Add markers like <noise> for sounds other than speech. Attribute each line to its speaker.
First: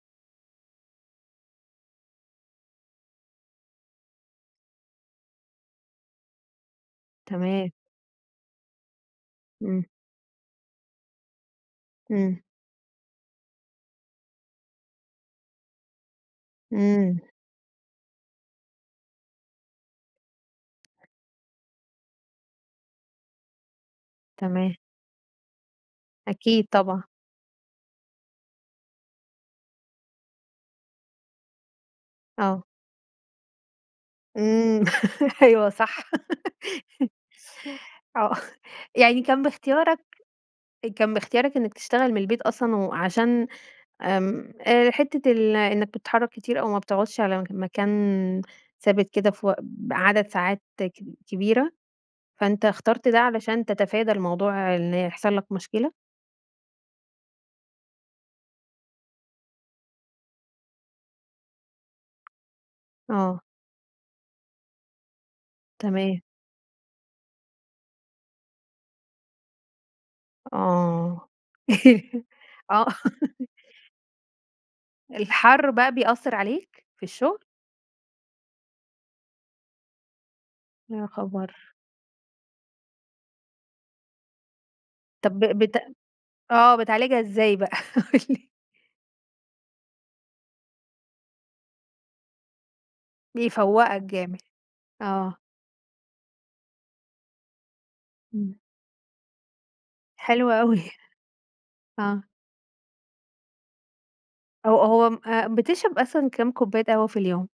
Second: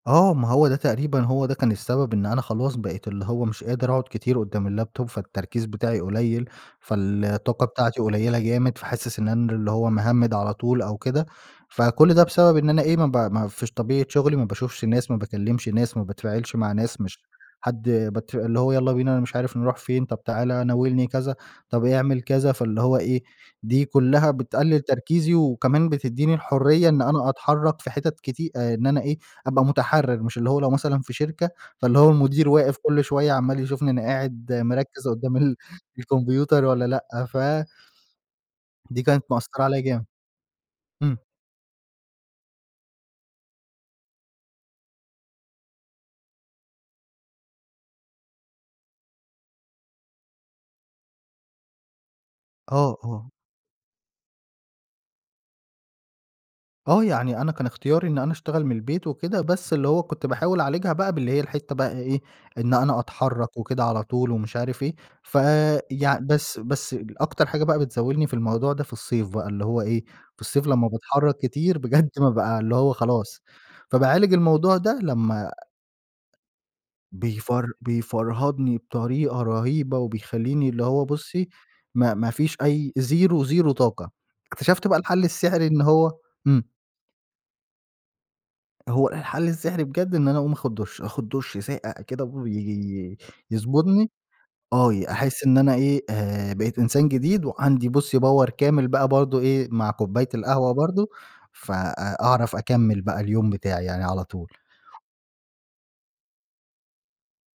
Speaker 1: آه، ما هو ده تقريبًا هو ده كان السبب إن أنا خلاص بقيت اللي هو مش قادر أقعد كتير قدّام اللاب توب فالتركيز بتاعي قليل، فالطاقة
Speaker 2: تمام.
Speaker 1: بتاعتي قليلة جامد، فحاسس إن أنا اللي
Speaker 2: إمم.
Speaker 1: هو مهمِّد على طول أو كده. فكل ده
Speaker 2: إمم.
Speaker 1: بسبب إن أنا إيه، ما ب ما فيش طبيعة شغلي، ما باشوفش ناس، ما باكلّمش ناس، ما باتفاعلش مع ناس
Speaker 2: إمم.
Speaker 1: مش حد بت اللي هو يالّا بينا أنا مش عارف نروح فين، طب تعالَ، ناولني كذا، طب اعمل كذا، فاللي هو إيه، دي كُلّها
Speaker 2: تمام.
Speaker 1: بتقلّل تركيزي وكمان بتدّيني
Speaker 2: أكيد
Speaker 1: الحرية إن
Speaker 2: طبعًا.
Speaker 1: أنا أتحرّك في حتت كتي آآ إن أنا إيه، أبقى مُتحرّر. مش اللي هو لو مثلًا في شركة، فاللي هو المدير
Speaker 2: آه.
Speaker 1: واقف كل شوية عمّال يشوفني أنا قاعد
Speaker 2: إمم.
Speaker 1: مركِّز قدّام
Speaker 2: <laughs>
Speaker 1: ال
Speaker 2: أيوه صح.
Speaker 1: الكمبيوتر والّا
Speaker 2: <laughs>
Speaker 1: لأ؟ ف
Speaker 2: آه. <chuckles>
Speaker 1: دي
Speaker 2: يعني
Speaker 1: كانت
Speaker 2: كان
Speaker 1: مأثَّرة عليَا
Speaker 2: باختيارك
Speaker 1: جامد.
Speaker 2: كان
Speaker 1: إمم.
Speaker 2: باختيارك إنّك تشتغل من البيت أصلًا و عشان آمم أ حتّة ال إنّك بتتحرّك كتير أو ما بتقعدش على م مكان ثابت كده في وق بعدد ساعات كب كبيرة، فأنت
Speaker 1: آه،
Speaker 2: اخترت ده
Speaker 1: آه.
Speaker 2: علشان تتفادى الموضوع إن يحصل لك مشكلة؟
Speaker 1: آه. يعني أنا كان اختياري إن أنا أشتغل من البيت وكده، بس اللي هو كنت باحاول أعالجها بقى باللي هي الحتّة بقى إيه، إن أنا
Speaker 2: آه.
Speaker 1: أتحرّك وكده على طول ومش عارف إيه، ف يع
Speaker 2: تمام.
Speaker 1: بس بس أكتر حاجة بقى بتزاولني في الموضوع ده في الصيف بقى اللي هو إيه، في الصيف لمّا
Speaker 2: آه.
Speaker 1: باتحرّك كتير بجد
Speaker 2: <laughs>
Speaker 1: بابقى اللي
Speaker 2: آه.
Speaker 1: هو خلاص. فباعالج الموضوع ده لمّا
Speaker 2: الحَر بقى بيأثَّر عليك في الشغل؟
Speaker 1: بيفر بيفرهدني بطريقة رهيبة وبيخلّيني اللي هو
Speaker 2: يا
Speaker 1: بُصّي
Speaker 2: خبر!
Speaker 1: ما ما فيش أي زيرو، زيرو طاقة. اكتشفت بقى الحل
Speaker 2: طب ب
Speaker 1: السحري
Speaker 2: بت
Speaker 1: إن هو إمم.
Speaker 2: آه، بتعالجها إزاي بقى، قُل لي؟
Speaker 1: هو الحل السحري بجد إن أنا أقوم آخُد دُش.آخُد دُش ساقع كده وي
Speaker 2: بيفوَّقك
Speaker 1: يضبطني.
Speaker 2: جامد.
Speaker 1: آه.
Speaker 2: آه.
Speaker 1: أحس إن أنا إيه، آآ بقيت إنسان جديد، وعندي بُصّي power
Speaker 2: إمم.
Speaker 1: كامل بقى برضه إيه، مع كوباية
Speaker 2: حلو
Speaker 1: القهوة
Speaker 2: أوي.
Speaker 1: برضه فأ
Speaker 2: آه.
Speaker 1: أعرف أكمِّل بقى اليوم بتاعي يعني على طول.
Speaker 2: هو هو م أ بتشرب أصلًا كام كوباية قهوة في اليوم؟